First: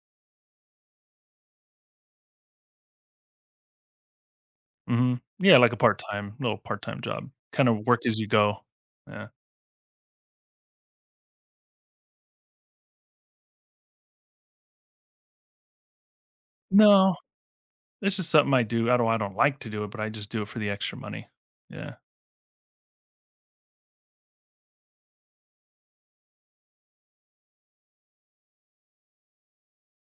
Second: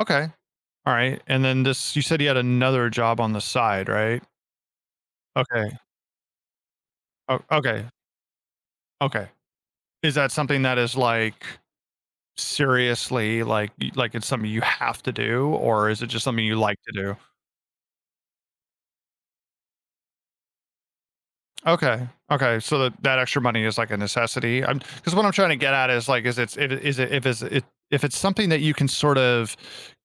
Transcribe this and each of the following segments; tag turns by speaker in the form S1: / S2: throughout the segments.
S1: Okay, all right, and then this, you said you had another job on the side, right?
S2: Mhm, yeah,
S1: Okay.
S2: like a part-time little part-time job,
S1: Oh,
S2: kind of
S1: okay.
S2: work as you go, yeah.
S1: Okay, is that something that is like, seriously, like y like it's something you have to do, or is it just something you like to do?
S2: No, it's just something I do, I don't I don't like to do it, but I just do it for the extra money, yeah.
S1: Okay okay so, that that extra money is, like, a necessity, I'm 'cause what I'm trying to get at is, like, is it's it a is it if it's a if if it's something that you can sort of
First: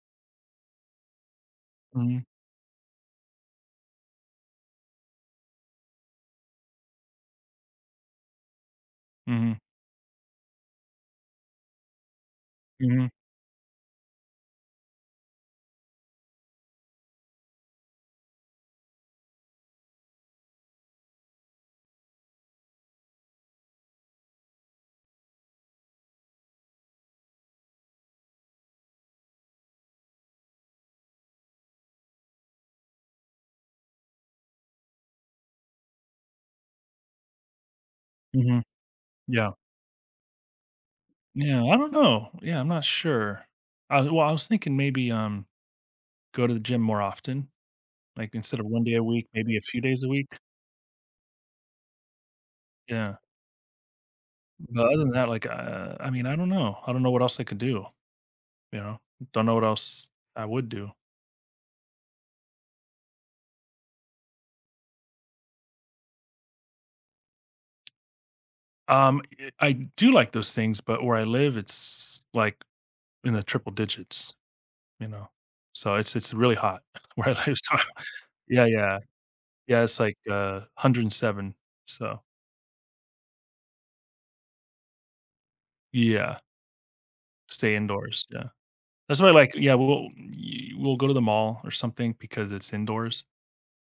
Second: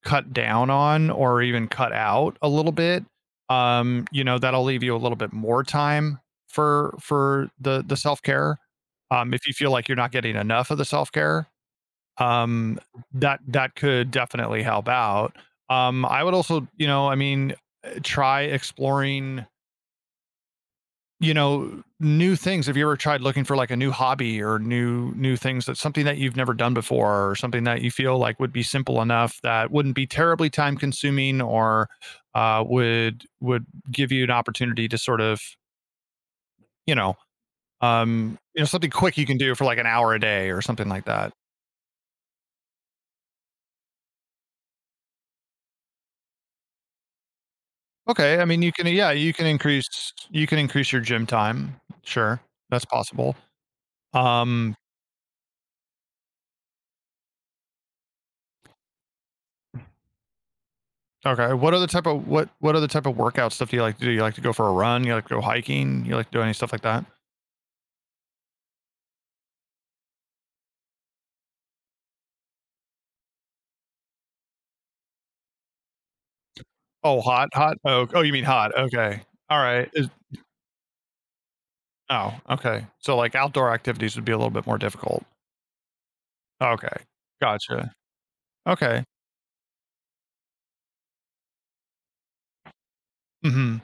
S1: cut down on, or even cut
S2: Mhm.
S1: out a little bit, um, you know, that'll leave you a little bit more time for for the the self-care, um, if you
S2: Mhm.
S1: feel like, you're not getting enough of the self-care, um,
S2: Mhm.
S1: that that could definitely help out, um, I would also you know, I mean, uh, try exploring You know, new things, have you ever tried looking for, like, a new hobby, or new new things that's something that you've never done before, or something that you feel like would be simple enough, that wouldn't be terribly time-consuming or, uh, would would give you an opportunity to sort of You know um, you
S2: Mhm,
S1: know, something quick you can
S2: yeah.
S1: do for, like, an hour a day or something like that.
S2: Yeah, I don't know, yeah, I'm not sure, I well, I was thinking maybe, um, go to the gym more often, like,
S1: Okay, I
S2: instead
S1: mean,
S2: of
S1: you
S2: 1
S1: can
S2: day a
S1: yeah,
S2: week,
S1: you can
S2: maybe a few days a
S1: increase
S2: week.
S1: you can increase your gym time, sure, that's
S2: Yeah.
S1: possible, um
S2: But other than that, like, uh, I mean, I don't know I don't know what else I could do, you know don't know what else I would do.
S1: Okay. What other type of what what other type of workout stuff do you like to do? You like to go for a run, you like to go hiking, you like doing stuff like that?
S2: Um, i do like those things, but where I live, it's, like, in the triple digits, you know, so, it's it's really hot
S1: Oh,
S2: where I
S1: hot
S2: live, so
S1: hot, oh oh you mean
S2: yeah
S1: hot,
S2: yeah
S1: okay, all
S2: yeah,
S1: right,
S2: it's
S1: is
S2: like, uh,
S1: di
S2: 107, so
S1: Oh, okay, so, like outdoor activities would be a little bit more difficult.
S2: Yeah.
S1: Okay,
S2: Stay
S1: gotcha.
S2: indoors, yeah,
S1: Okay.
S2: that's why I like yeah, we'll, y we'll go to the mall or something because it's indoors.
S1: Mhm.